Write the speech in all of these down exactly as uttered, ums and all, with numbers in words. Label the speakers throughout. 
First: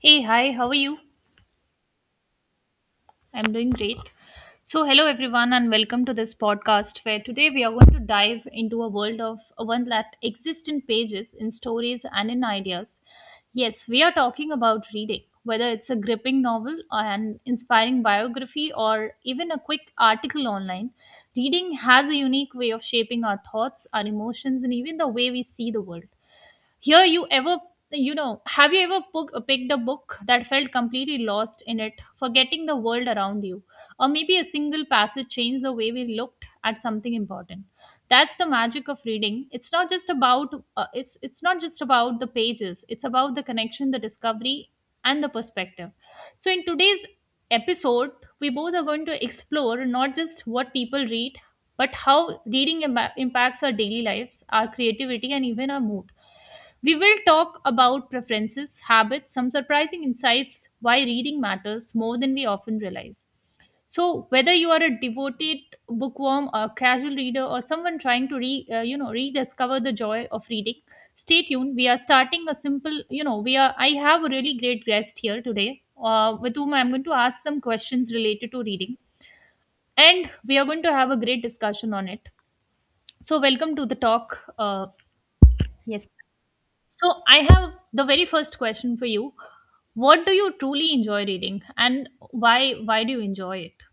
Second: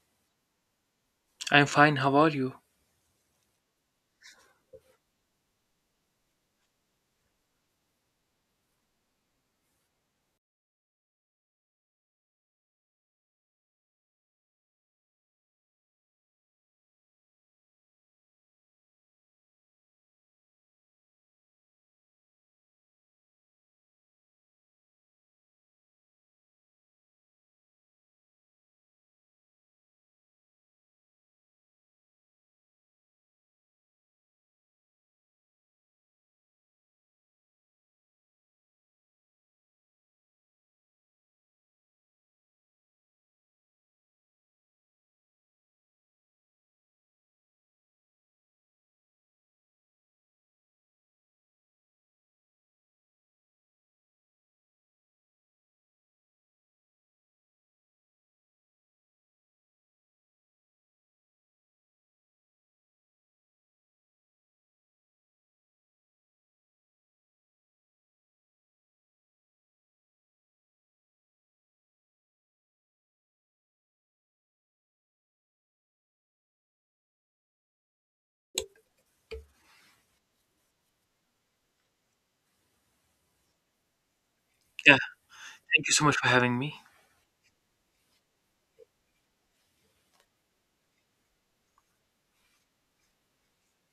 Speaker 1: Hey, hi, how are you?
Speaker 2: I'm fine. How are you?
Speaker 1: I'm doing great. So, hello everyone, and welcome to this podcast where today we are going to dive into a world of a one that exists in pages, in stories, and in ideas. Yes, we are talking about reading, whether it's a gripping novel, uh, an inspiring biography, or even a quick article online. Reading has a unique way of shaping our thoughts, our emotions, and even the way we see the world. Here, you ever, you know, have you ever pook- picked a book that felt completely lost in it, forgetting the world around you? Or maybe a single passage changed the way we looked at something important. That's the magic of reading. It's not just about uh, it's it's not just about the pages. It's about the connection, the discovery, and the perspective. So in today's episode, we both are going to explore not just what people read, but how reading imba- impacts our daily lives, our creativity, and even our mood. We will talk about preferences, habits, some surprising insights why reading matters more than we often realize. So, whether you are a devoted bookworm, a casual reader, or someone trying to re, uh, you know rediscover the joy of reading, stay tuned. We are starting a simple, you know, we are. I have a really great guest here today, uh, with whom I'm going to ask some questions related to reading, and we are going to have a great discussion on it. So, welcome to the talk. Uh,
Speaker 2: Yeah, thank you so
Speaker 1: yes.
Speaker 2: much for having me.
Speaker 1: So I have the very first question for you. What do you truly enjoy reading, and why why do you enjoy it?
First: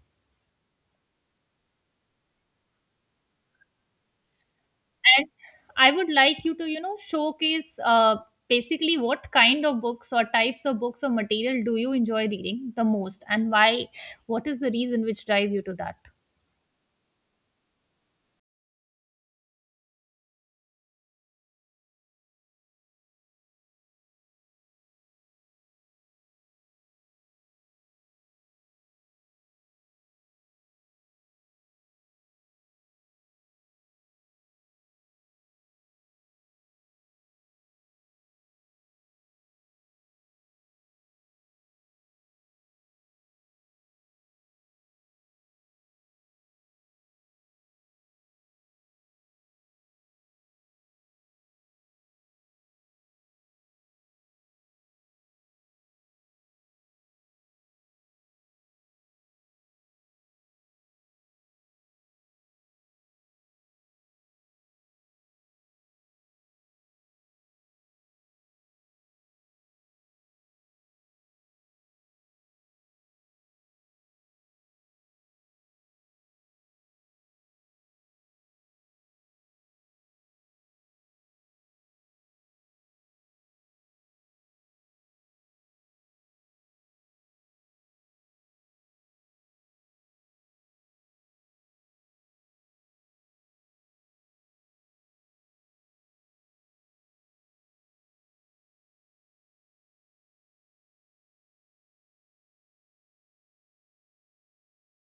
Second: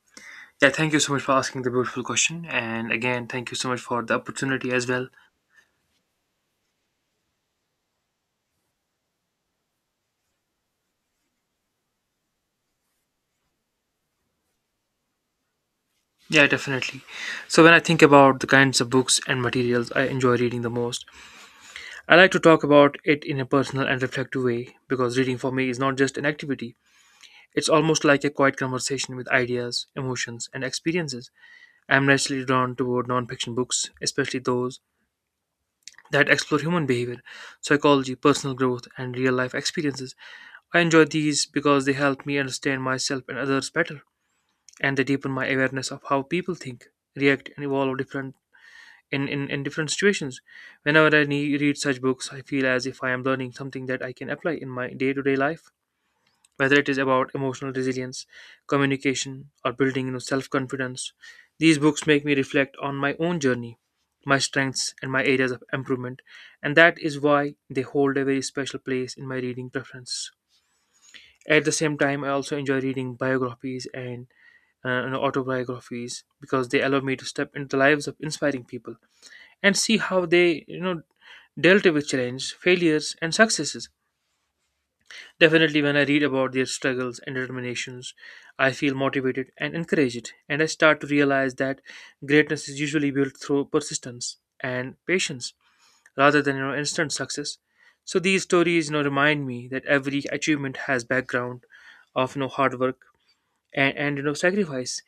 Speaker 2: Yeah, thank you so much for asking the beautiful question. And again, thank you so much for the opportunity as well.
Speaker 1: And I would like you to you know showcase uh, basically what kind of books or types of books or material do you enjoy reading the most, and why? What is the reason which drive you to that?
Speaker 2: Yeah, definitely. So, when I think about the kinds of books and materials I enjoy reading the most, I like to talk about it in a personal and reflective way because reading for me is not just an activity, it's almost like a quiet conversation with ideas, emotions, and experiences. I'm naturally drawn toward non-fiction books, especially those that explore human behavior, psychology, personal growth, and real life experiences. I enjoy these because they help me understand myself and others better, and they deepen my awareness of how people think, react, and evolve different in, in, in different situations. Whenever I ne- read such books, I feel as if I am learning something that I can apply in my day to day life, whether it is about emotional resilience, communication, or building you know, self confidence. These books make me reflect on my own journey, my strengths, and my areas of improvement, and that is why they hold a very special place in my reading preference. At the same time, I also enjoy reading biographies and uh, you know, autobiographies because they allow me to step into the lives of inspiring people and see how they, you know, dealt with challenge, failures, and successes. Definitely, when I read about their struggles and determinations, I feel motivated and encouraged, and I start to realize that greatness is usually built through persistence and patience rather than you know, instant success. So these stories, you know, remind me that every achievement has background of you know, hard work and, and you know sacrifice,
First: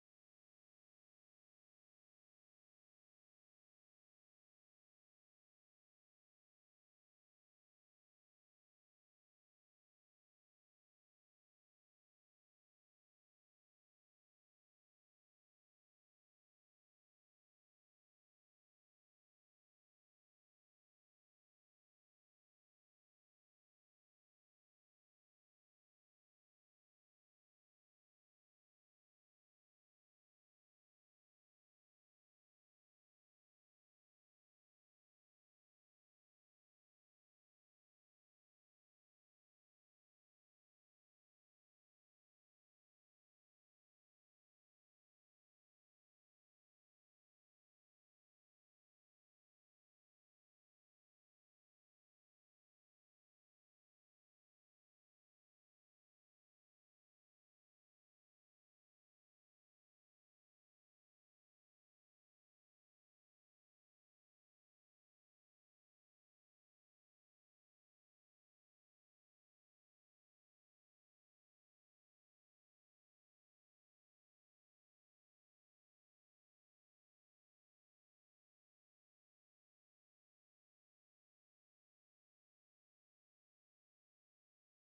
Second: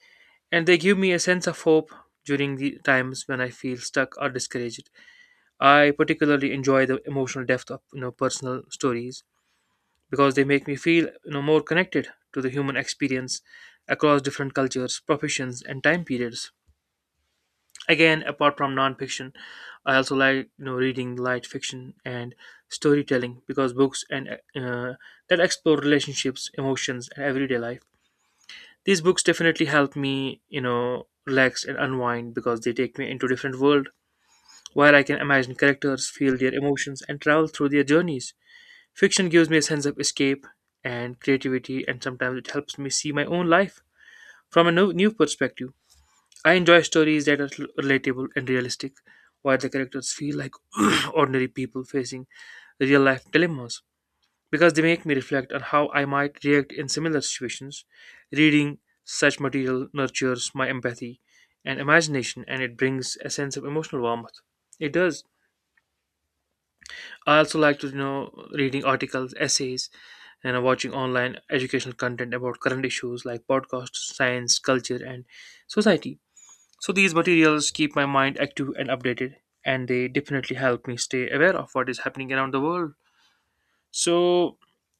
Speaker 2: and they give me a sense of hope during the times when I feel stuck or discouraged. I particularly enjoy the emotional depth of you know personal stories because they make me feel you know more connected to the human experience across different cultures, professions, and time periods. Again, apart from nonfiction, I also like you know reading light fiction and storytelling because books and uh, that explore relationships, emotions, and everyday life. These books definitely help me, you know, relax and unwind because they take me into a different world where I can imagine characters, feel their emotions and travel through their journeys. Fiction gives me a sense of escape and creativity, and sometimes it helps me see my own life from a new, new perspective. I enjoy stories that are rel- relatable and realistic where the characters feel like ordinary people facing real life dilemmas because they make me reflect on how I might react in similar situations. Reading such material nurtures my empathy and imagination, and it brings a sense of emotional warmth. It does. I also like to you know reading articles, essays, and watching online educational content about current issues like podcasts, science, culture, and society. So these materials keep my mind active and updated, and they definitely help me stay aware of what is happening around the world. So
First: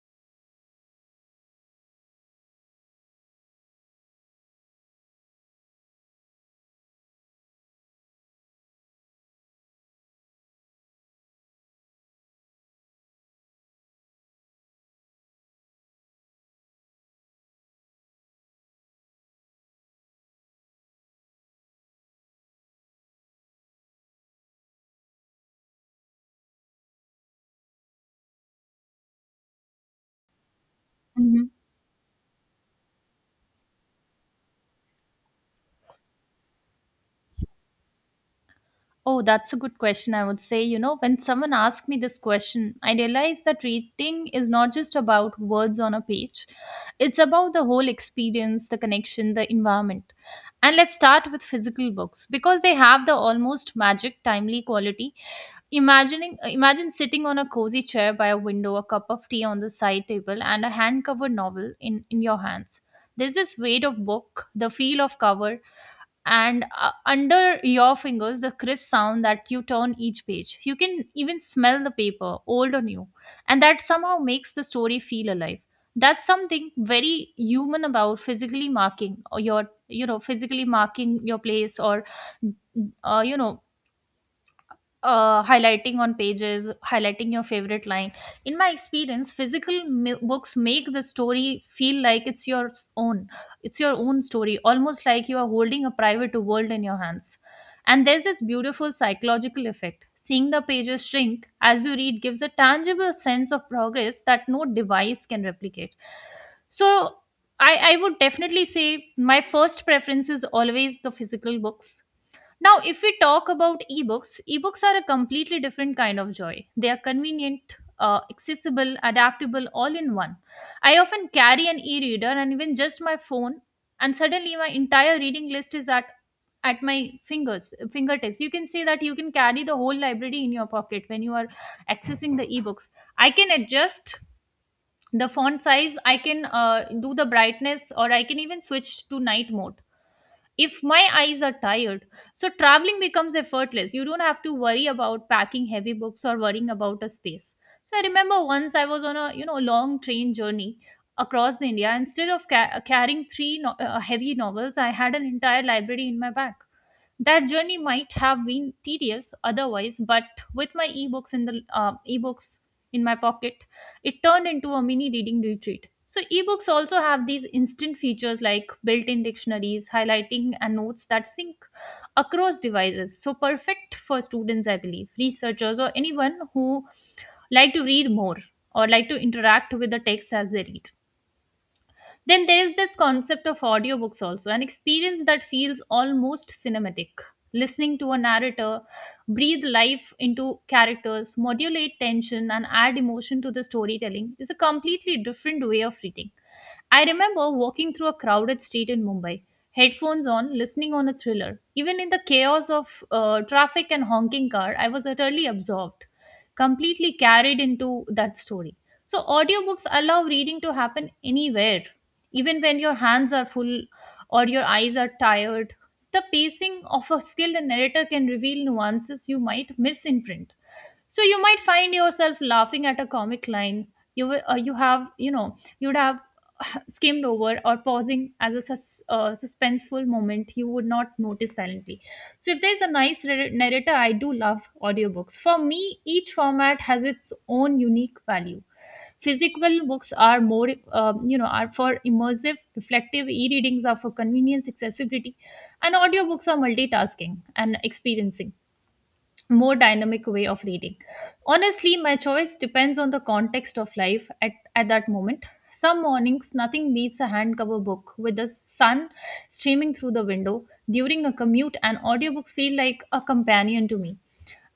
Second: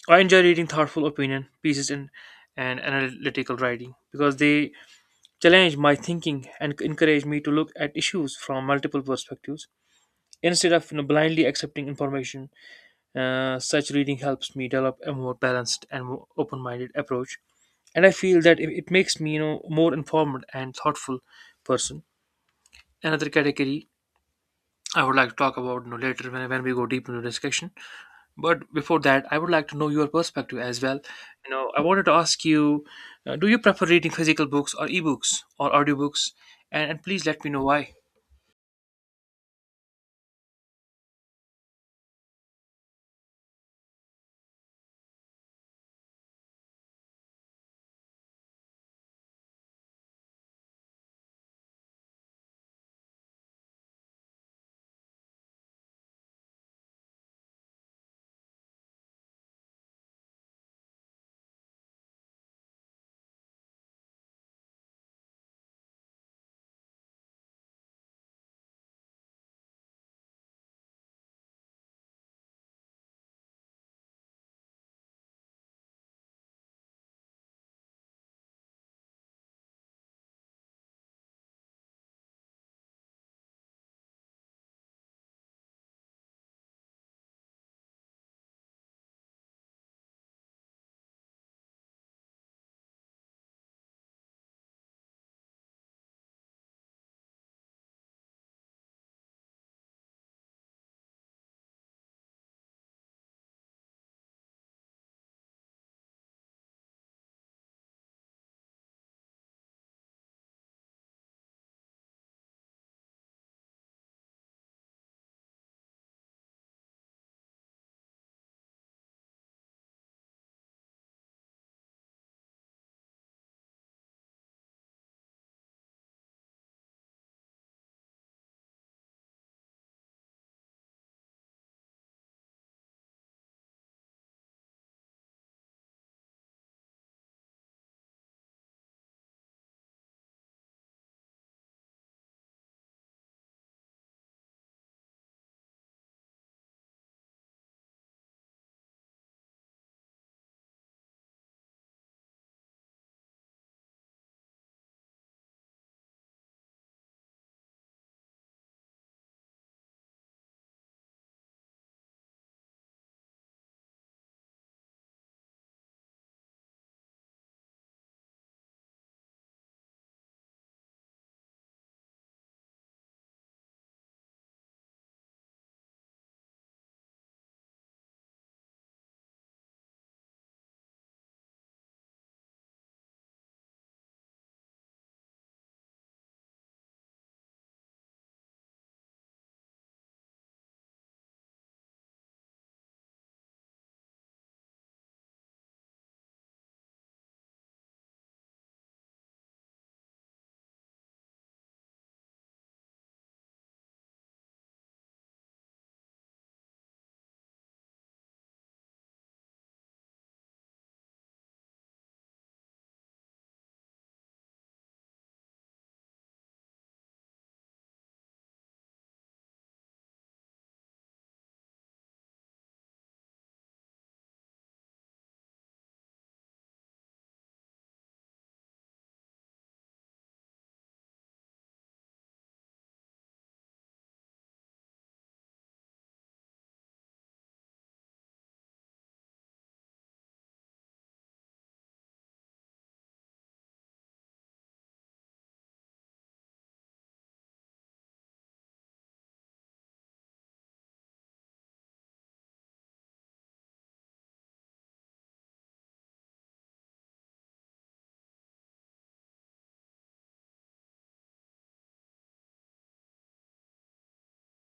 Speaker 2: I enjoy reading thoughtful opinion pieces and and analytical writing because they challenge my thinking and encourage me to look at issues from multiple perspectives instead of you know, blindly accepting information. Uh, such reading helps me develop a more balanced and more open-minded approach, and I feel that it, it makes me you know more informed and thoughtful person. Another category I would like to talk about you know, later when, when we go deep into discussion. But before that, I would like to know your perspective as well.
Speaker 1: Mhm.
Speaker 2: You know, I wanted to ask you, uh, do you prefer reading physical books or ebooks or audiobooks? And, and please let me know why.
Speaker 1: Oh, that's a good question. I would say, you know, when someone asked me this question, I realized that reading is not just about words on a page, it's about the whole experience, the connection, the environment. And let's start with physical books because they have the almost magic, timely quality. Imagining, imagine sitting on a cozy chair by a window, a cup of tea on the side table, and a hand covered novel in, in your hands. There's this weight of book, the feel of cover, and uh, under your fingers, the crisp sound that you turn each page. You can even smell the paper, old or new, and that somehow makes the story feel alive. That's something very human about physically marking or your you know physically marking your place, or uh, you know uh, highlighting on pages, highlighting your favorite line. In my experience, physical mi- books make the story feel like it's your own. It's your own story, almost like you are holding a private world in your hands. And there's this beautiful psychological effect. Seeing the pages shrink as you read gives a tangible sense of progress that no device can replicate. So, I, I would definitely say my first preference is always the physical books. Now, if we talk about ebooks, ebooks are a completely different kind of joy. They are convenient, uh, accessible, adaptable, all in one. I often carry an e reader and even just my phone, and suddenly my entire reading list is at, at my fingers, fingertips. You can say that you can carry the whole library in your pocket when you are accessing the ebooks. I can adjust the font size, I can uh, do the brightness, or I can even switch to night mode if my eyes are tired. So traveling becomes effortless. You don't have to worry about packing heavy books or worrying about a space. So I remember once I was on a, you know, long train journey across the India. Instead of ca- carrying three no- uh, heavy novels, I had an entire library in my bag. That journey might have been tedious otherwise, but with my ebooks in the uh, ebooks in my pocket, it turned into a mini reading retreat. So ebooks also have these instant features like built-in dictionaries, highlighting and notes that sync across devices. So perfect for students, I believe, researchers, or anyone who like to read more or like to interact with the text as they read. Then there is this concept of audiobooks also, an experience that feels almost cinematic. Listening to a narrator breathe life into characters, modulate tension, and add emotion to the storytelling is a completely different way of reading. I remember walking through a crowded street in Mumbai, headphones on, listening on a thriller. Even in the chaos of uh, traffic and honking car, I was utterly absorbed, completely carried into that story. So, audiobooks allow reading to happen anywhere, even when your hands are full or your eyes are tired. The pacing of a skilled narrator can reveal nuances you might miss in print. So, you might find yourself laughing at a comic line. You, will- uh, you have, you know, you'd have skimmed over, or pausing as a sus- uh, suspenseful moment you would not notice silently. So if there's a nice nar- narrator, I do love audiobooks. For me, each format has its own unique value. Physical books are more um, you know are for immersive reflective, e-readings are for convenience, accessibility, and audiobooks are multitasking and experiencing more dynamic way of reading. Honestly, my choice depends on the context of life at, at that moment. Some mornings, nothing beats a handcover book with the sun streaming through the window. During a commute, and audiobooks feel like a companion to me.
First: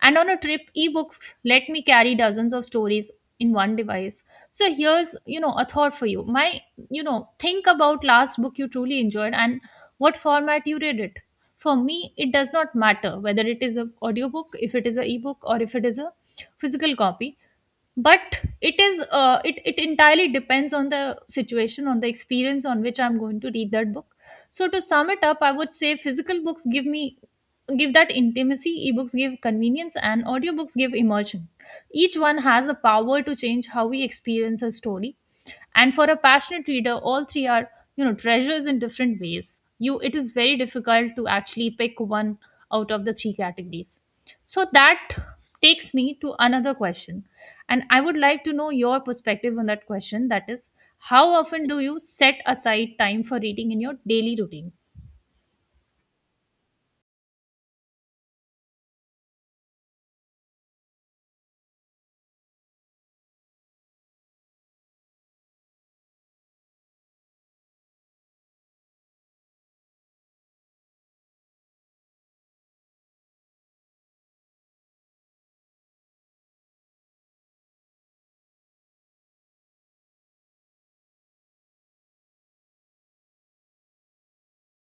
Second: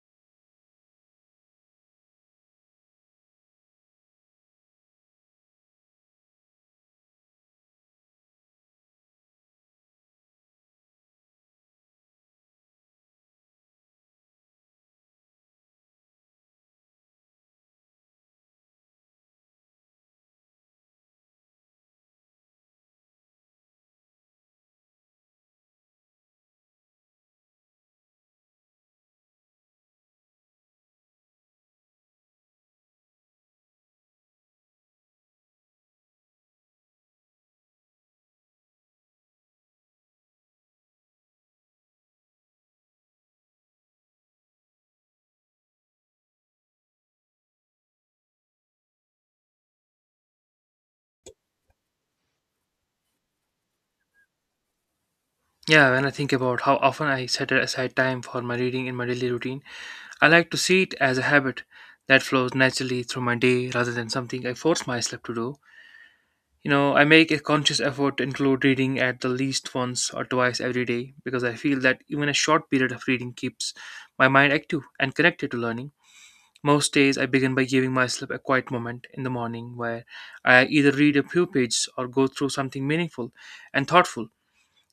Speaker 1: And on a trip, ebooks let me carry dozens of stories in one device. So here's, you know, a thought for you. My, you know, think about last book you truly enjoyed and what format you read it. For me, it does not matter whether it is an audiobook, if it is an ebook, or if it is a physical copy, but it is uh, it it entirely depends on the situation, on the experience on which I'm going to read that book. So to sum it up, I would say physical books give me, give that intimacy, ebooks give convenience, and audiobooks give immersion. Each one has the power to change how we experience a story, and for a passionate reader, all three are, you know, treasures in different ways. You, it is very difficult to actually pick one out of the three categories. So that takes me to another question, and I would like to know your perspective on that question, that is, how often do you set aside time for reading in your daily routine?
Speaker 2: Yeah, when I think about how often I set aside time for my reading in my daily routine, I like to see it as a habit that flows naturally through my day rather than something I force myself to do. You know, I make a conscious effort to include reading at the least once or twice every day because I feel that even a short period of reading keeps my mind active and connected to learning. Most days, I begin by giving myself a quiet moment in the morning where I either read a few pages or go through something meaningful and thoughtful.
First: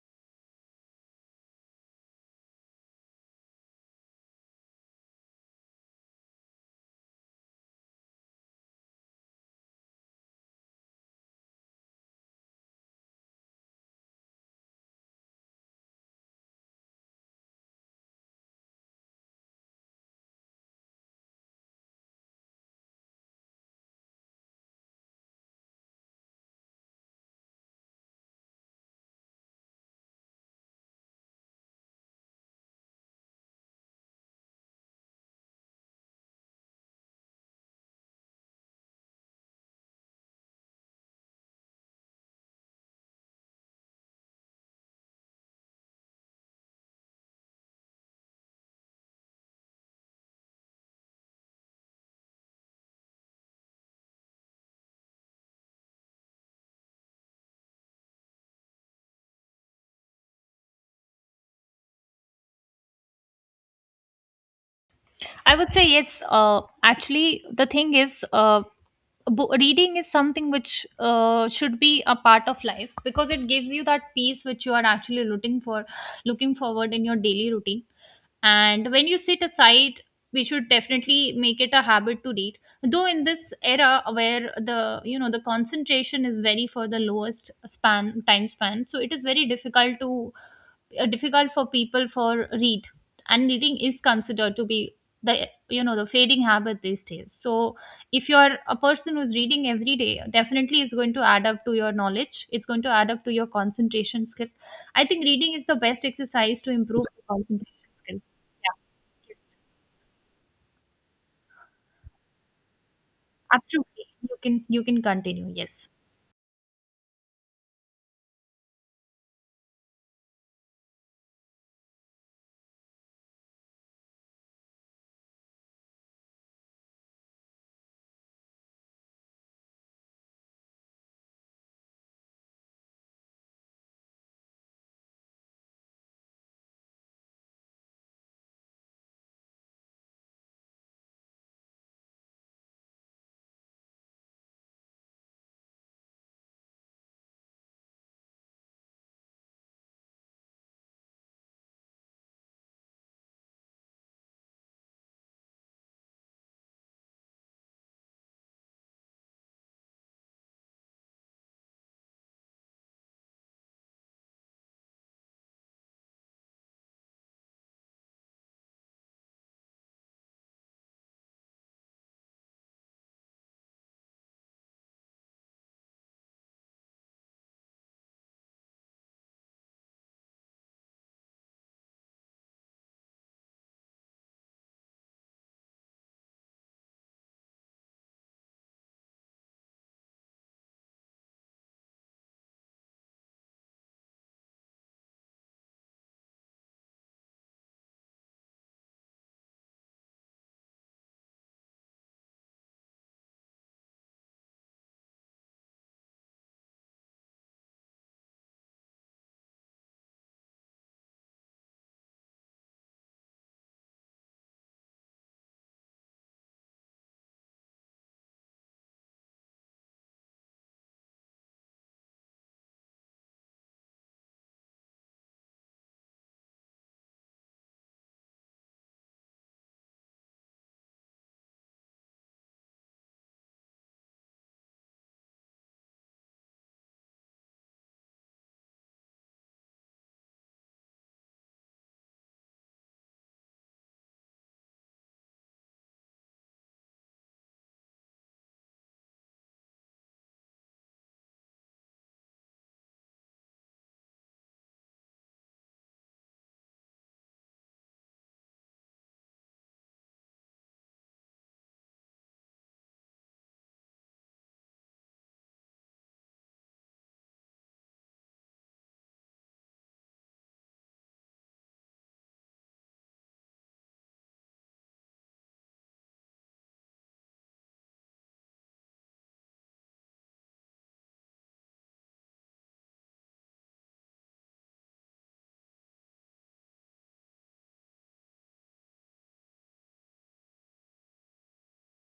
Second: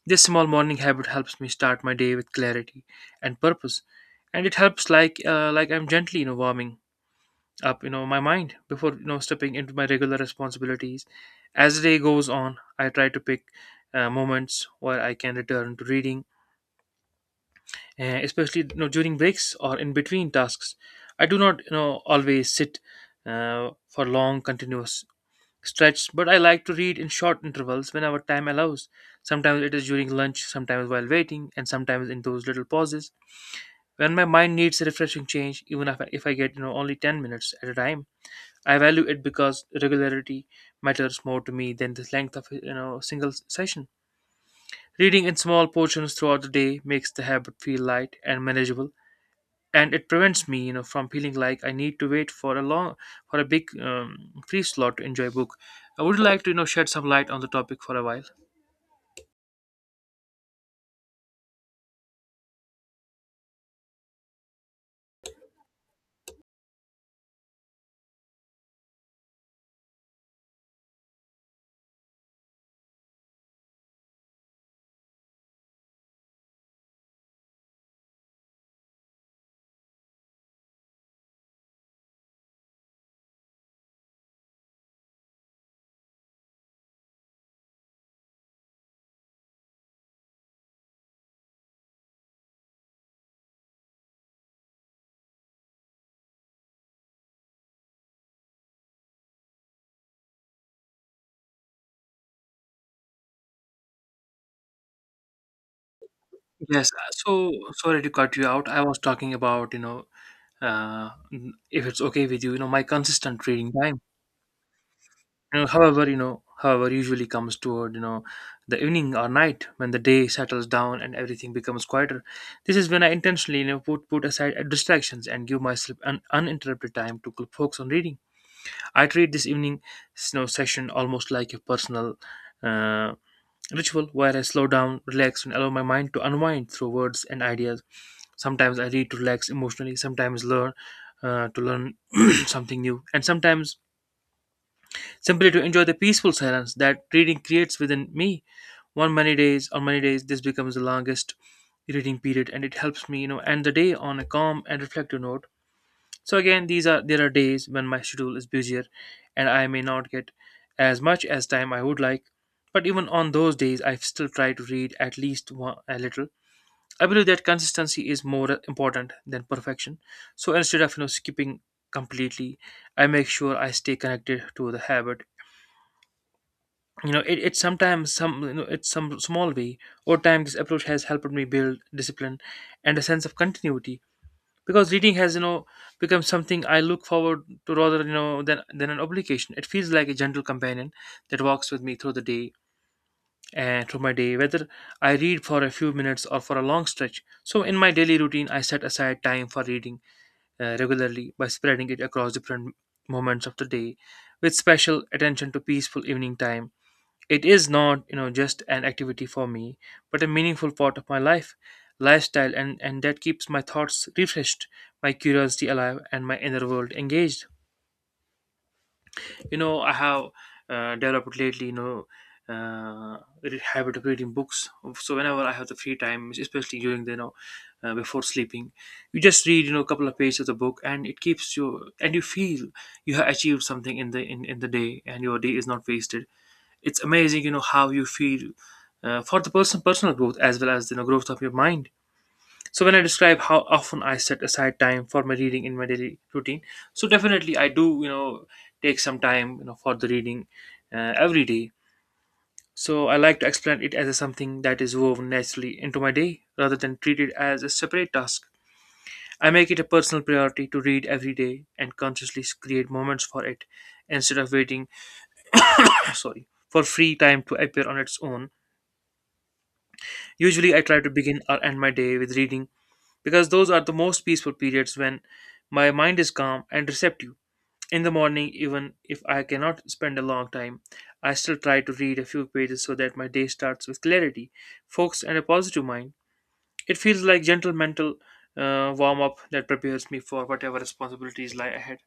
Speaker 2: This small morning habit helps me start my day with clarity and purpose, and it helps like uh, like I'm gently you know warming up you know my mind before you know stepping into my regular responsibilities. As the day goes on, I try to pick uh, moments where I can return to reading uh, especially you know, during breaks or in between tasks. I do not you know always sit uh, for long continuous stretches, but I like to read in short intervals whenever time allows. Sometimes it is during lunch, sometimes while waiting, and sometimes in those little pauses when my mind needs a refreshing change. Even if I, if I get you know only ten minutes at a time, I value it because regularity matters more to me than the length of you know a single session. Reading in small portions throughout the day makes the habit feel light and manageable, and it prevents me you know from feeling like I need to wait for a long for a big um, free slot to enjoy a book. I would like to you know shed some light on the topic for a while.
Speaker 1: I would say yes. Uh, actually, the thing is, uh, bo- reading is something which uh, should be a part of life because it gives you that peace which you are actually looking for, looking forward in your daily routine. And when you sit aside, we should definitely make it a habit to read. Though in this era where the, you know, the concentration is very for the lowest span, time span, so it is very difficult to uh, difficult for people for read, and reading is considered to be the, you know, the fading habit these days. So if you're a person who's reading every day, definitely it's going to add up to your knowledge, it's going to add up to your concentration skill. I think reading is the best exercise to
Speaker 2: Yes,
Speaker 1: improve your
Speaker 2: so
Speaker 1: concentration
Speaker 2: sorry to
Speaker 1: skill.
Speaker 2: cut you out.
Speaker 1: Yeah,
Speaker 2: I was talking about you know uh, if it's okay with you, you know my consistent reading time,
Speaker 1: absolutely, you can, you can continue,
Speaker 2: you know,
Speaker 1: yes.
Speaker 2: however you know however usually comes toward you know the evening or night when the day settles down and everything becomes quieter. This is when I intentionally you know put put aside uh, distractions and give myself an uninterrupted time to focus on reading. I treat this evening snow session almost like a personal uh, ritual where I slow down, relax, and allow my mind to unwind through words and ideas. Sometimes I read to relax emotionally, sometimes learn uh, to learn something new, and sometimes simply to enjoy the peaceful silence that reading creates within me. One many days, on many days, this becomes the longest reading period, and it helps me, you know, end the day on a calm and reflective note. So again, these are there are days when my schedule is busier and I may not get as much as time I would like. But even on those days, I still try to read at least one, a little. I believe that consistency is more important than perfection. So instead of you know skipping completely, I make sure I stay connected to the habit. You know, it, it sometimes some you know it's some small way. Over time, this approach has helped me build discipline and a sense of continuity because reading has you know become something I look forward to rather you know than than an obligation. It feels like a gentle companion that walks with me through the day and through my day, whether I read for a few minutes or for a long stretch. So in my daily routine, I set aside time for reading uh, regularly by spreading it across different moments of the day with special attention to peaceful evening time. It is not, you know, just an activity for me, but a meaningful part of my life, lifestyle, and, and that keeps my thoughts refreshed, my curiosity alive, and my inner world engaged. You know, I have uh, developed lately, you know, uh, the habit of reading books. So whenever I have the free time, especially during the, you know, uh, before sleeping, you just read, you know, a couple of pages of the book, and it keeps you, and you feel you have achieved something in the in, in the day, and your day is not wasted. It's amazing, you know, how you feel uh, for the person personal growth as well as the you know, growth of your mind. So when I describe how often I set aside time for my reading in my daily routine, so definitely I do, you know, take some time, you know, for the reading uh, every day. So I like to explain it as a something that is woven naturally into my day rather than treated as a separate task. I make it a personal priority to read every day and consciously create moments for it instead of waiting sorry for free time to appear on its own. Usually, I try to begin or end my day with reading because those are the most peaceful periods when my mind is calm and receptive. In the morning, even if I cannot spend a long time, I still try to read a few pages so that my day starts with clarity, focus, and a positive mind. It feels like gentle mental uh, warm up that prepares me for whatever responsibilities lie ahead.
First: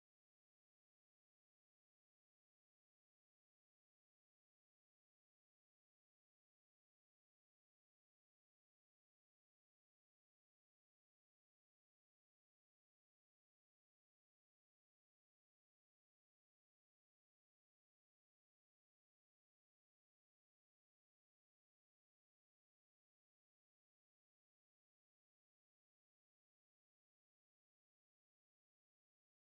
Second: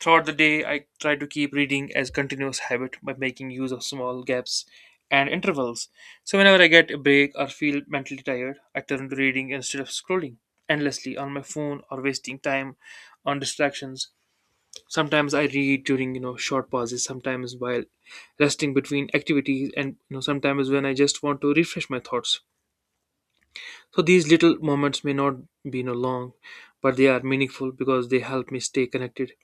Speaker 2: Throughout the day, I try to keep reading as continuous habit by making use of small gaps and intervals. So whenever I get a break or feel mentally tired, I turn to reading instead of scrolling endlessly on my phone or wasting time on distractions. Sometimes I read during, you know, short pauses, sometimes while resting between activities, and you know sometimes when I just want to refresh my thoughts. So these little moments may not be no long, but they are meaningful because they help me stay connected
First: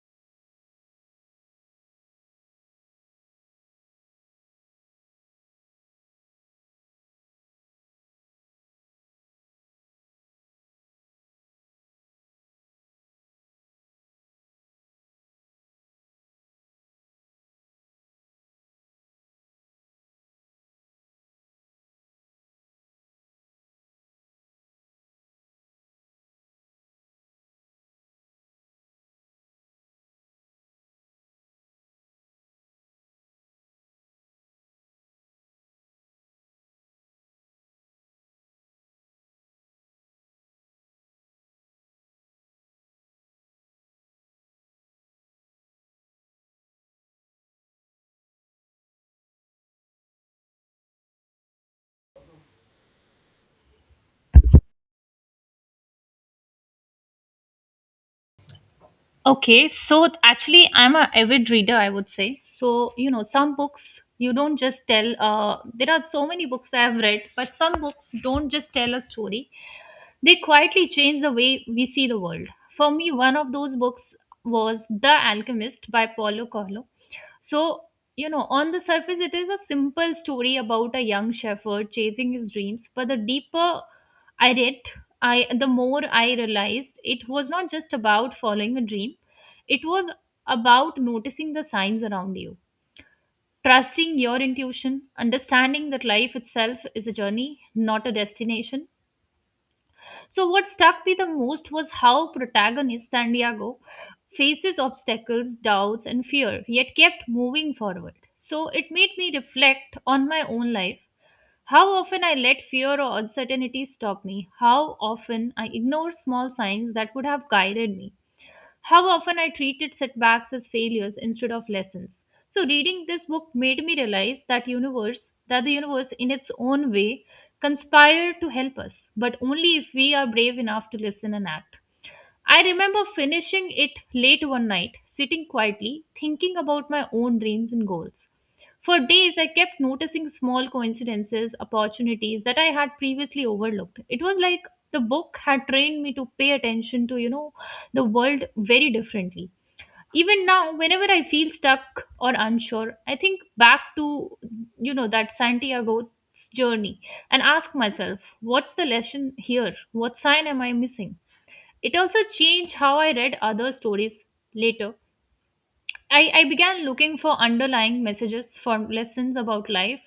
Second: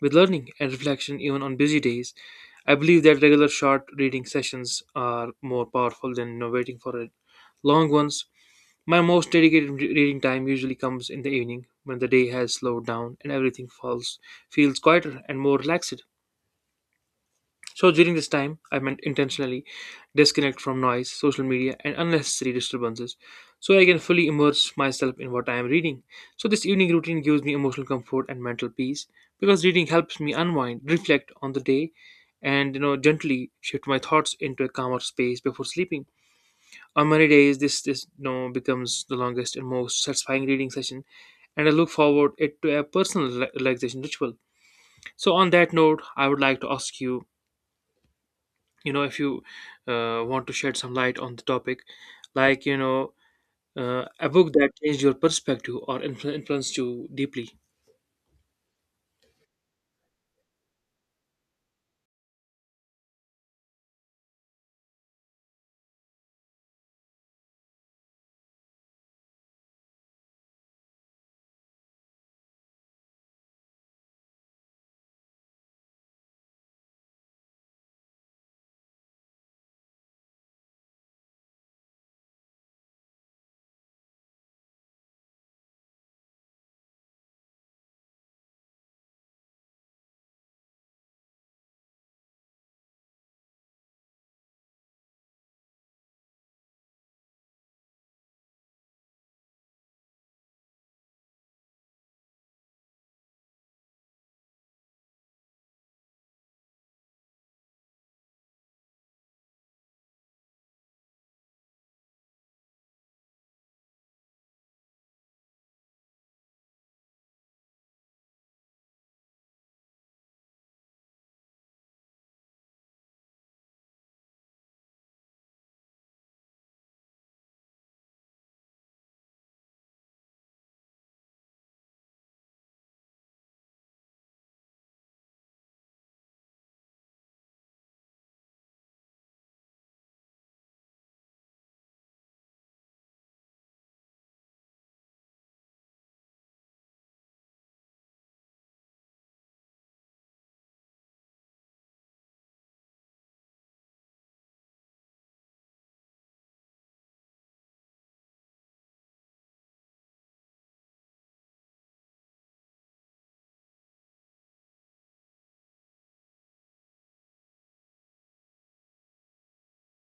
Speaker 2: with learning and reflection even on busy days. I believe that regular short reading sessions are more powerful than you know, waiting for a long ones. My most dedicated re- reading time usually comes in the evening when the day has slowed down and everything falls feels quieter and more relaxed. So during this time, I meant intentionally disconnect from noise, social media, and unnecessary disturbances so I can fully immerse myself in what I am reading. So this evening routine gives me emotional comfort and mental peace because reading helps me unwind, reflect on the day, and you know gently shift my thoughts into a calmer space before sleeping. On many days this this you know becomes the longest and most satisfying reading session, and I look forward it to a personal rela- relaxation ritual. So on that note, I would like to ask you, you know if you uh, want to shed some light on the topic, like you know uh, a book that changed your perspective or influ- influenced you deeply.
Speaker 1: Okay, so actually, I'm a avid reader, I would say. So, you know, some books you don't just tell, uh, there are so many books I have read, but some books don't just tell a story, they quietly change the way we see the world. For me, one of those books was The Alchemist by Paulo Coelho. So, you know, on the surface, it is a simple story about a young shepherd chasing his dreams, but the deeper I read, I the more I realized it was not just about following a dream. It was about noticing the signs around you, trusting your intuition, understanding that life itself is a journey, not a destination. So what stuck me the most was how protagonist Santiago faces obstacles, doubts, and fear, yet kept moving forward. So it made me reflect on my own life, how often I let fear or uncertainty stop me. How often I ignore small signs that would have guided me. How often I treated setbacks as failures instead of lessons. So reading this book made me realize that universe that the universe in its own way conspire to help us, but only if we are brave enough to listen and act. I remember finishing it late one night, sitting quietly, thinking about my own dreams and goals. For days, I kept noticing small coincidences, opportunities that I had previously overlooked. It was like the book had trained me to pay attention to, you know, the world very differently. Even now, whenever I feel stuck or unsure, I think back to, you know, that Santiago's journey, and ask myself, what's the lesson here? What sign am I missing? It also changed how I read other stories later. I, I began looking for underlying messages, for lessons about life,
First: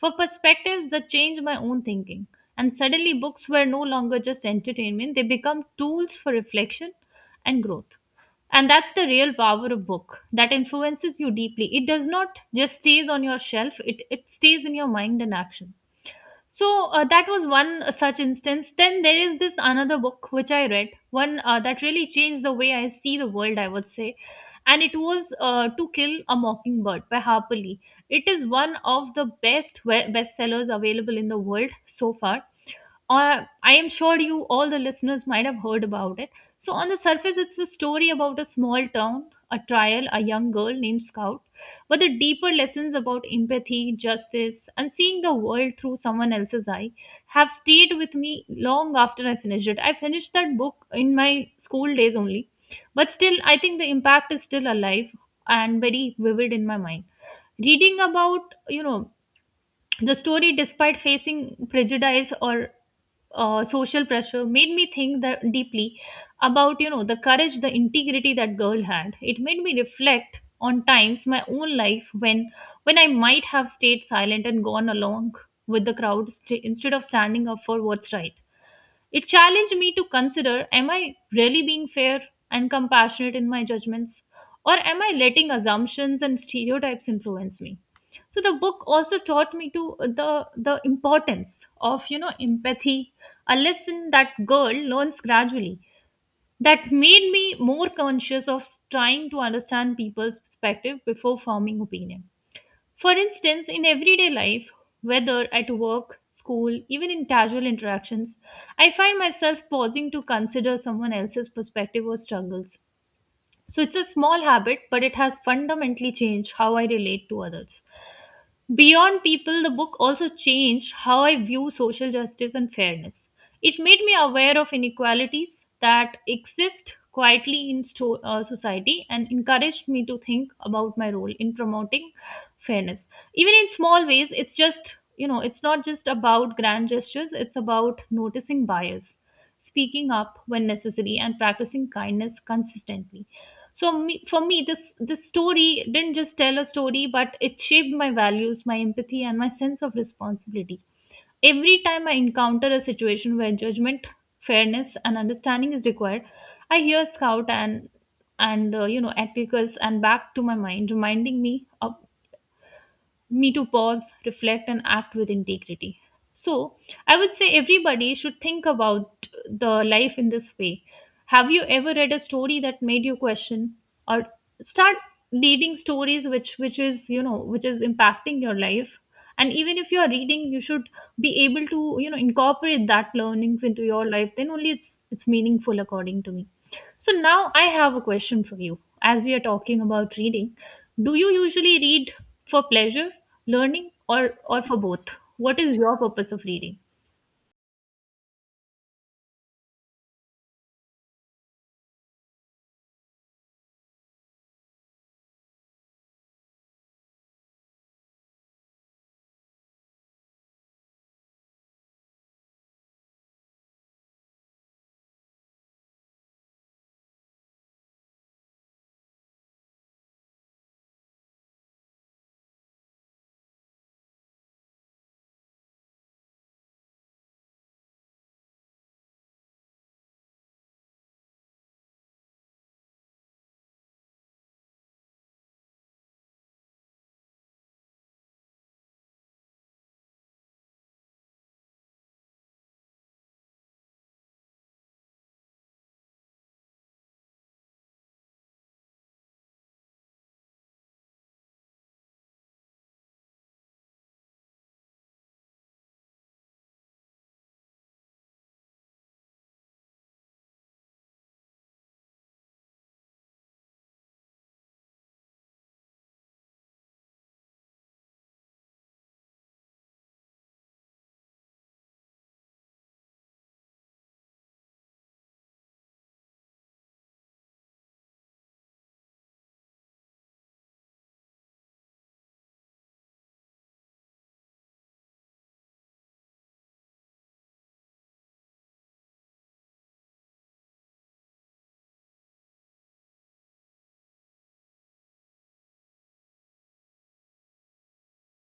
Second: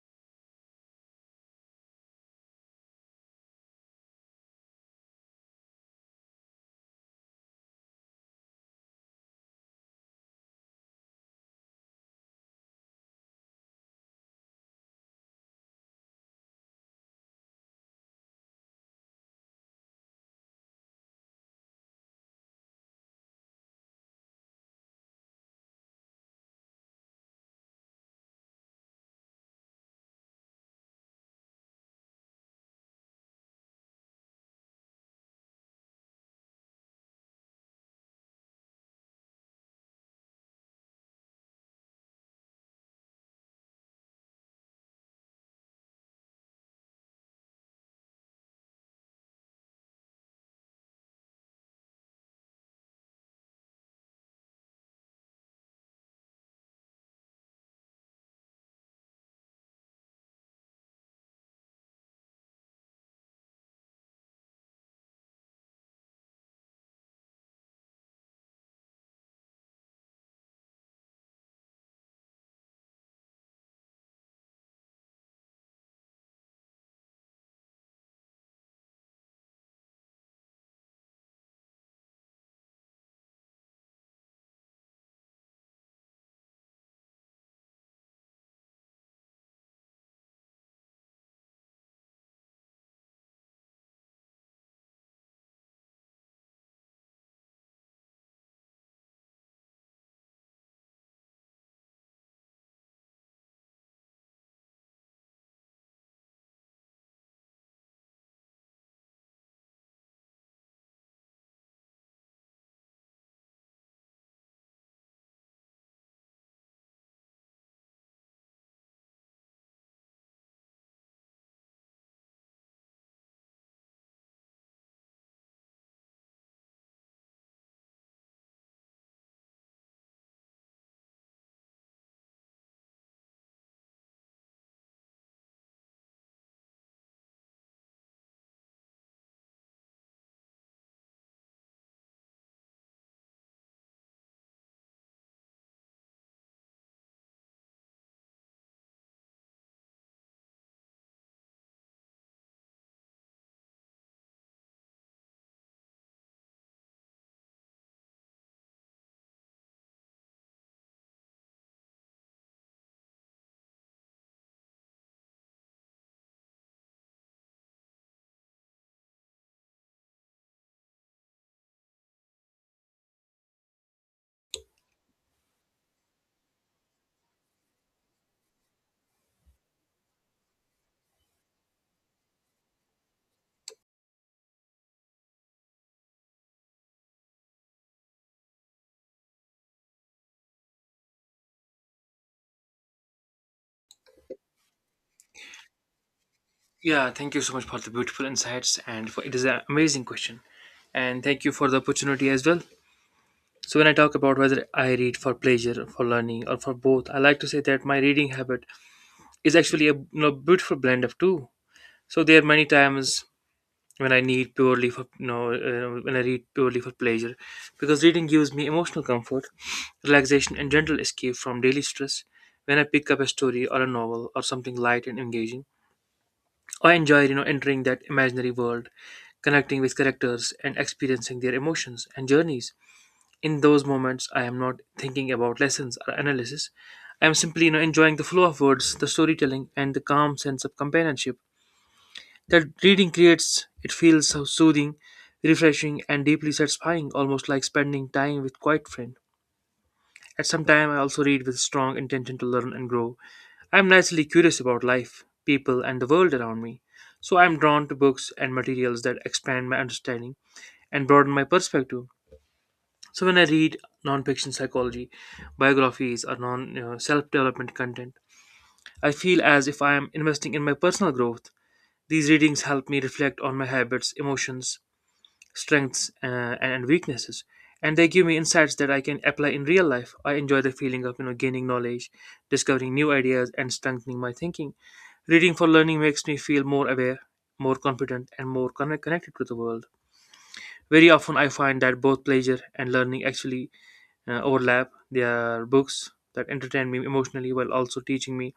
Speaker 1: for perspectives that change my own thinking. And suddenly, books were no longer just entertainment, they become tools for reflection and growth. And that's the real power of book that influences you deeply. It does not just stays on your shelf, it, it stays in your mind and action. So uh, that was one uh, such instance. Then there is this another book which I read, one uh, that really changed the way I see the world, I would say. And it was uh, To Kill a Mockingbird by Harper Lee. It is one of the best we- bestsellers available in the world so far. uh, I am sure you, all the listeners, might have heard about it. So, on the surface, it's a story about a small town, a trial, a young girl named Scout. But the deeper lessons about empathy, justice, and seeing the world through someone else's eye have stayed with me long after I finished it. I finished that book in my school days only. But still, I think the impact is still alive and very vivid in my mind. Reading about, you know, the story despite facing prejudice or uh, social pressure made me think that deeply about you know the courage, the integrity that girl had. It made me reflect on times my own life when when I might have stayed silent and gone along with the crowd, st- instead of standing up for what's right. It challenged me to consider, am I really being fair and compassionate in my judgments? Or am I letting assumptions and stereotypes influence me? So the book also taught me to the the importance of you know empathy, a lesson that girl learns gradually. That made me more conscious of trying to understand people's perspective before forming opinion. For instance, in everyday life, whether at work, school, even in casual interactions, I find myself pausing to consider someone else's perspective or struggles. So it's a small habit, but it has fundamentally changed how I relate to others. Beyond People, the book also changed how I view social justice and fairness. It made me aware of inequalities that exist quietly in sto- uh, society, and encouraged me to think about my role in promoting fairness. Even in small ways, it's just, you know, it's not just about grand gestures, it's about noticing bias, speaking up when necessary, and practicing kindness consistently. So me, for me, this this story didn't just tell a story, but it shaped my values, my empathy, and my sense of responsibility. Every time I encounter a situation where judgment, fairness, and understanding is required, I hear Scout and and uh, you know Atticus and back to my mind, reminding me of me to pause, reflect, and act with integrity. So I would say everybody should think about the life in this way. Have you ever read a story that made you question or start reading stories which which is, you know, which is impacting your life? And even if you are reading, you should be able to, you know, incorporate that learnings into your life. Then only it's it's meaningful according to me. So now I have a question for you. As we are talking about reading, do you usually read for pleasure, learning, or or for both? What is your purpose of reading?
Speaker 2: Yeah, thank you so much for the beautiful insights, and for it is an amazing question, and thank you for the opportunity as well. So when I talk about whether I read for pleasure, for learning, or for both, I like to say that my reading habit is actually a, you know, beautiful blend of two. So there are many times when I need purely for no uh, when I read purely for pleasure, because reading gives me emotional comfort, relaxation, and gentle escape from daily stress. When I pick up a story or a novel or something light and engaging, I enjoy you know entering that imaginary world, connecting with characters and experiencing their emotions and journeys. In those moments, I am not thinking about lessons or analysis. I am simply, you know, enjoying the flow of words, the storytelling, and the calm sense of companionship that reading creates. It feels so soothing, refreshing, and deeply satisfying, almost like spending time with quiet friend. At some time, I also read with strong intention to learn and grow. I am naturally curious about life, people, and the world around me, so I am drawn to books and materials that expand my understanding and broaden my perspective. So when I read non-fiction psychology, biographies, or non you know, self-development content, I feel as if I am investing in my personal growth. These readings help me reflect on my habits, emotions, strengths, uh, and weaknesses, and they give me insights that I can apply in real life. I enjoy the feeling of you know gaining knowledge, discovering new ideas, and strengthening my thinking. Reading for learning makes me feel more aware, more confident, and more connect- connected to the world. Very often, I find that both pleasure and learning actually uh, overlap. They are books that entertain me emotionally while also teaching me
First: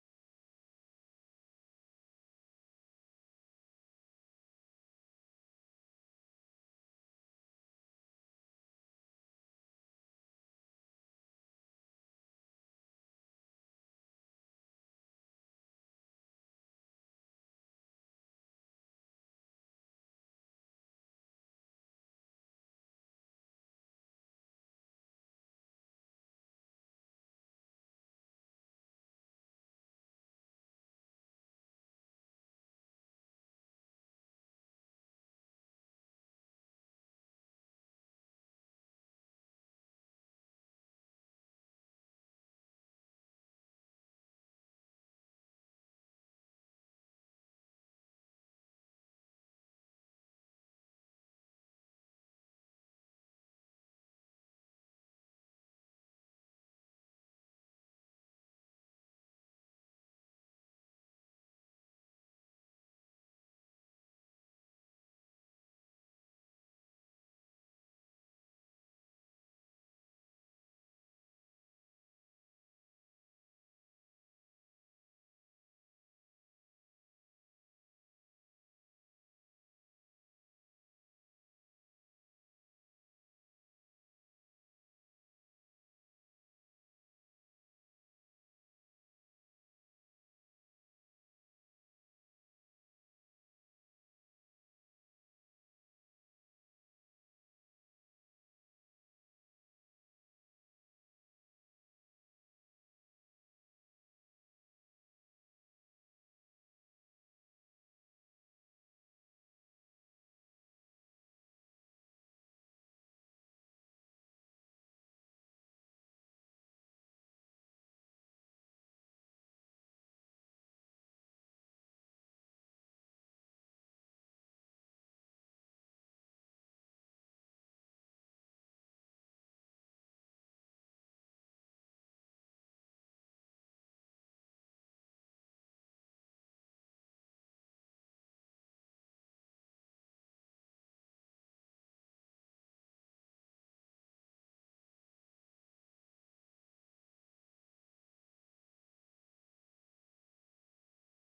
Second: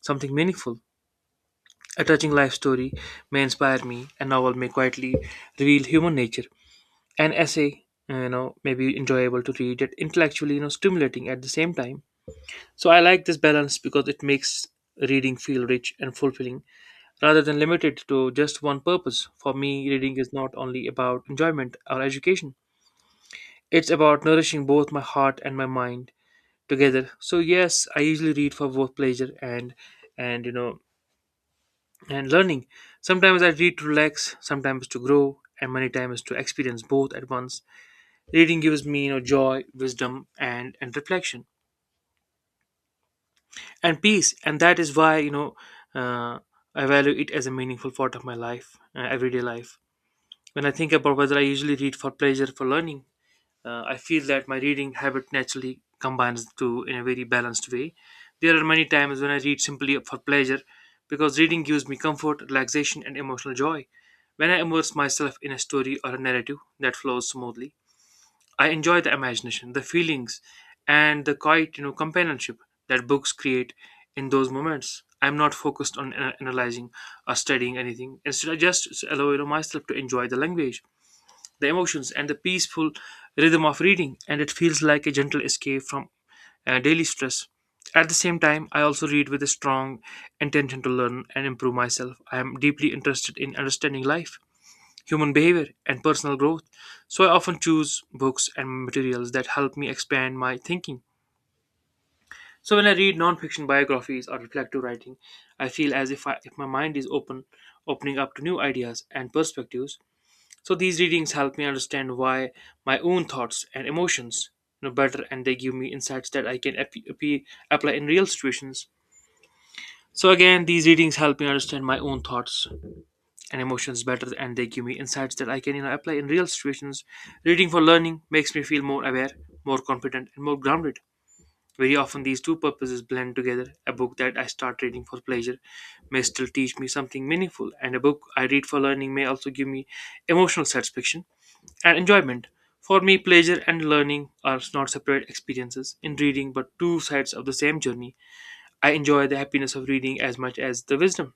Speaker 2: something meaningful. A touching life story may inspire me, a novel may quietly reveal human nature, an essay uh, you know maybe enjoyable to read yet intellectually you know stimulating at the same time. So I like this balance because it makes reading feel rich and fulfilling rather than limited to just one purpose. For me, reading is not only about enjoyment or education, it's about nourishing both my heart and my mind together. So yes, I usually read for both pleasure and and you know and learning. Sometimes I read to relax, sometimes to grow, and many times to experience both at once. Reading gives me, you know, joy, wisdom, and and reflection, and peace. And that is why, you know, uh, I value it as a meaningful part of my life, uh, everyday life. When I think about whether I usually read for pleasure, for learning, uh, I feel that my reading habit naturally combines the two in a very balanced way. There are many times when I read simply for pleasure, because reading gives me comfort, relaxation, and emotional joy. When I immerse myself in a story or a narrative that flows smoothly, I enjoy the imagination, the feelings, and the quiet, you know, companionship that books create in those moments. I'm not focused on ana- analyzing or studying anything. Instead, I just s- allow you know, myself to enjoy the language, the emotions, and the peaceful rhythm of reading. And it feels like a gentle escape from uh, daily stress. At the same time, I also read with a strong intention to learn and improve myself. I am deeply interested in understanding life, human behavior, and personal growth. So I often choose books and materials that help me expand my thinking. So when I read non-fiction biographies or reflective writing, I feel as if I, if my mind is open, opening up to new ideas and perspectives. So these readings help me understand why my own thoughts and emotions you know better, and they give me insights that I can ap- ap- apply in real situations. So again, these readings help me understand my own thoughts and emotions better, and they give me insights that I can you know apply in real situations. Reading for learning makes me feel more aware, more confident, and more grounded. Very often these two purposes blend together. A book that I start reading for pleasure may still teach me something meaningful, and a book I read for learning may also give me emotional satisfaction and enjoyment. For me, pleasure and learning are not separate experiences in reading, but two sides of the same journey. I enjoy the happiness of reading as much as the wisdom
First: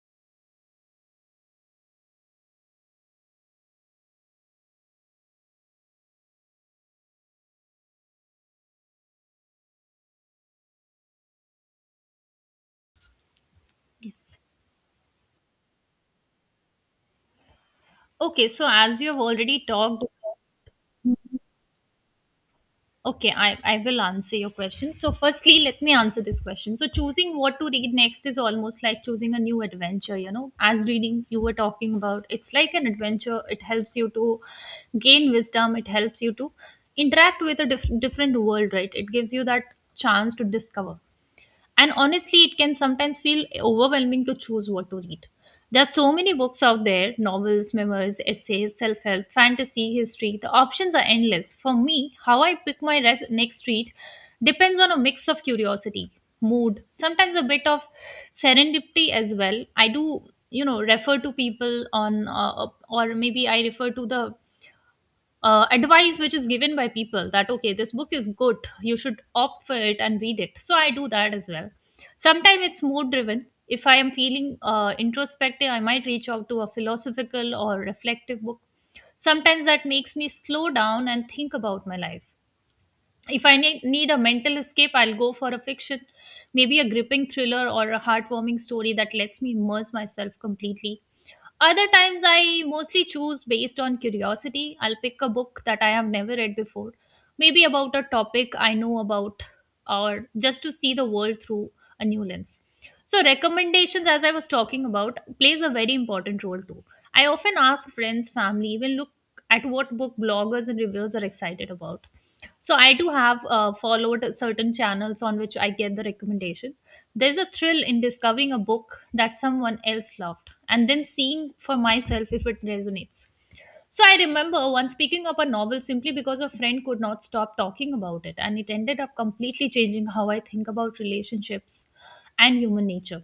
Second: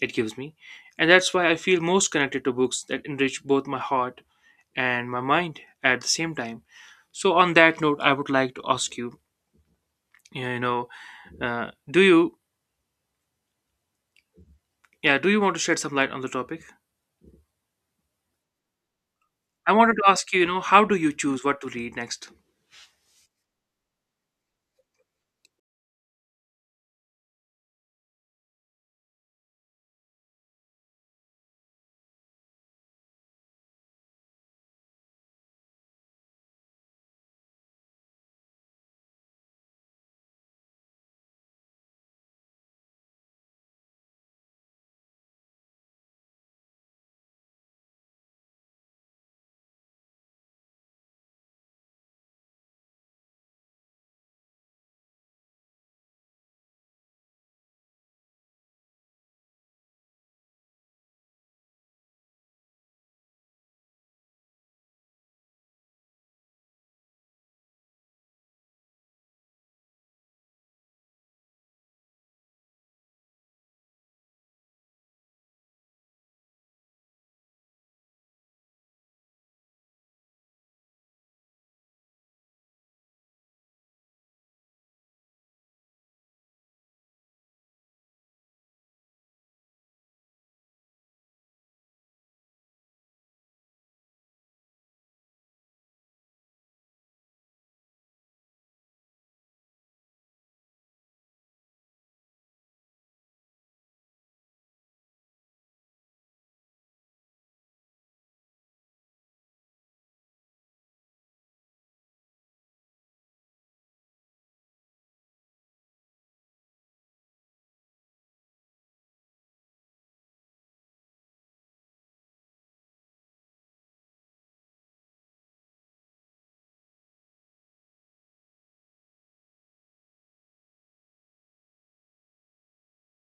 Speaker 2: it gives me. And that's why I feel most connected to books that enrich both my heart and my mind at the same time. So on that note, I would like to ask you, you know, uh, do you,
Speaker 1: Yes.
Speaker 2: yeah, do you want to shed some light on the topic?
Speaker 1: Okay, so as you have already
Speaker 2: I wanted
Speaker 1: talked.
Speaker 2: to ask you, you know, how do you choose what to read next?
Speaker 1: Okay, I, I will answer your question. So firstly, let me answer this question. So choosing what to read next is almost like choosing a new adventure, you know, as reading you were talking about. It's like an adventure, it helps you to gain wisdom, it helps you to interact with a diff- different world, right? It gives you that chance to discover. And honestly, it can sometimes feel overwhelming to choose what to read. There are so many books out there, novels, memoirs, essays, self-help, fantasy, history, the options are endless. For me, how I pick my res- next read depends on a mix of curiosity, mood, sometimes a bit of serendipity as well. I do, you know, refer to people on, uh, or maybe I refer to the uh, advice which is given by people that okay, this book is good, you should opt for it and read it. So I do that as well. Sometimes it's mood driven. If I am feeling uh, introspective, I might reach out to a philosophical or reflective book. Sometimes that makes me slow down and think about my life. If I ne- need a mental escape, I'll go for a fiction, maybe a gripping thriller or a heartwarming story that lets me immerse myself completely. Other times, I mostly choose based on curiosity. I'll pick a book that I have never read before, maybe about a topic I know about, or just to see the world through a new lens. So recommendations, as I was talking about, plays a very important role too. I often ask friends, family, even look at what book bloggers and reviewers are excited about. So I do have uh, followed certain channels on which I get the recommendation. There's a thrill in discovering a book that someone else loved and then seeing for myself if it resonates. So I remember once picking up a novel simply because a friend could not stop talking about it, and it ended up completely changing how I think about relationships and human nature.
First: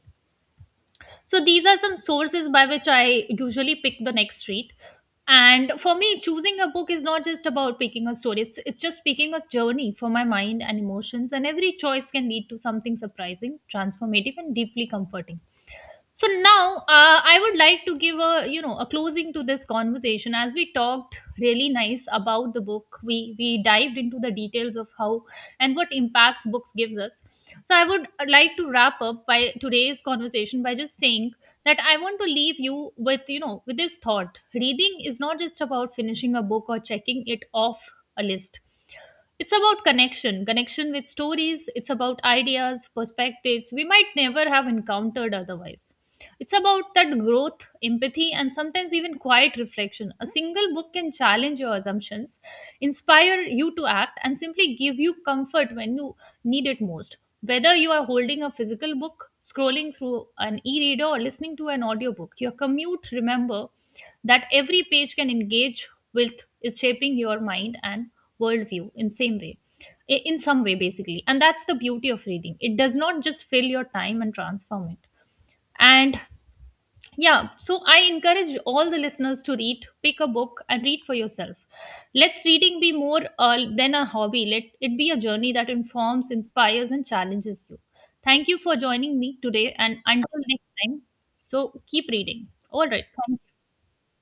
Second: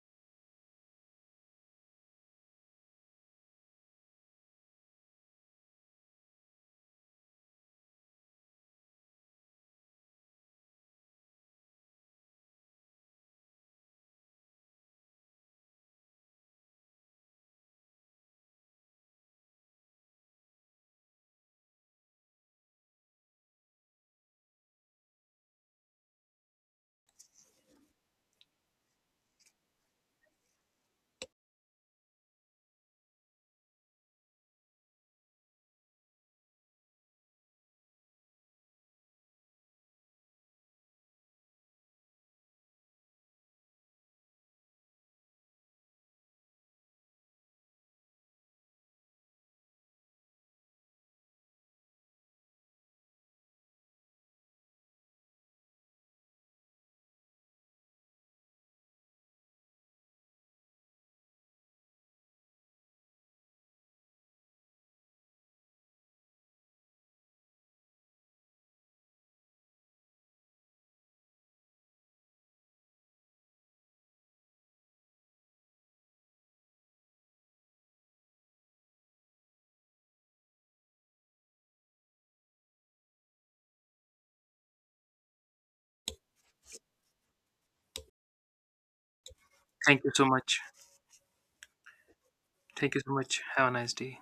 Speaker 1: So these are some sources by which I usually pick the next read. And for me, choosing a book is not just about picking a story. It's it's just picking a journey for my mind and emotions. And every choice can lead to something surprising, transformative, and deeply comforting. So now, uh, I would like to give a, you know, a closing to this conversation, as we talked really nice about the book. We we dived into the details of how and what impacts books gives us. So I would like to wrap up by today's conversation by just saying that I want to leave you with, you know, with this thought. Reading is not just about finishing a book or checking it off a list. It's about connection, connection with stories. It's about ideas, perspectives we might never have encountered otherwise. It's about that growth, empathy, and sometimes even quiet reflection. A single book can challenge your assumptions, inspire you to act, and simply give you comfort when you need it most. Whether you are holding a physical book, scrolling through an e reader, or listening to an audiobook, your commute, remember that every page can engage with is shaping your mind and worldview in same way, i- in some way basically. And that's the beauty of reading, it does not just fill your time and transform it. And yeah, so I encourage all the listeners to read, pick a book, and read for yourself. Let's reading be more uh, than a hobby. Let it be a journey that informs, inspires, and challenges you. Thank you for joining me today, and
Speaker 2: Thank you so
Speaker 1: until
Speaker 2: much.
Speaker 1: next time. So keep reading. All
Speaker 2: Thank you
Speaker 1: right,
Speaker 2: so much.
Speaker 1: thank
Speaker 2: Have a nice day.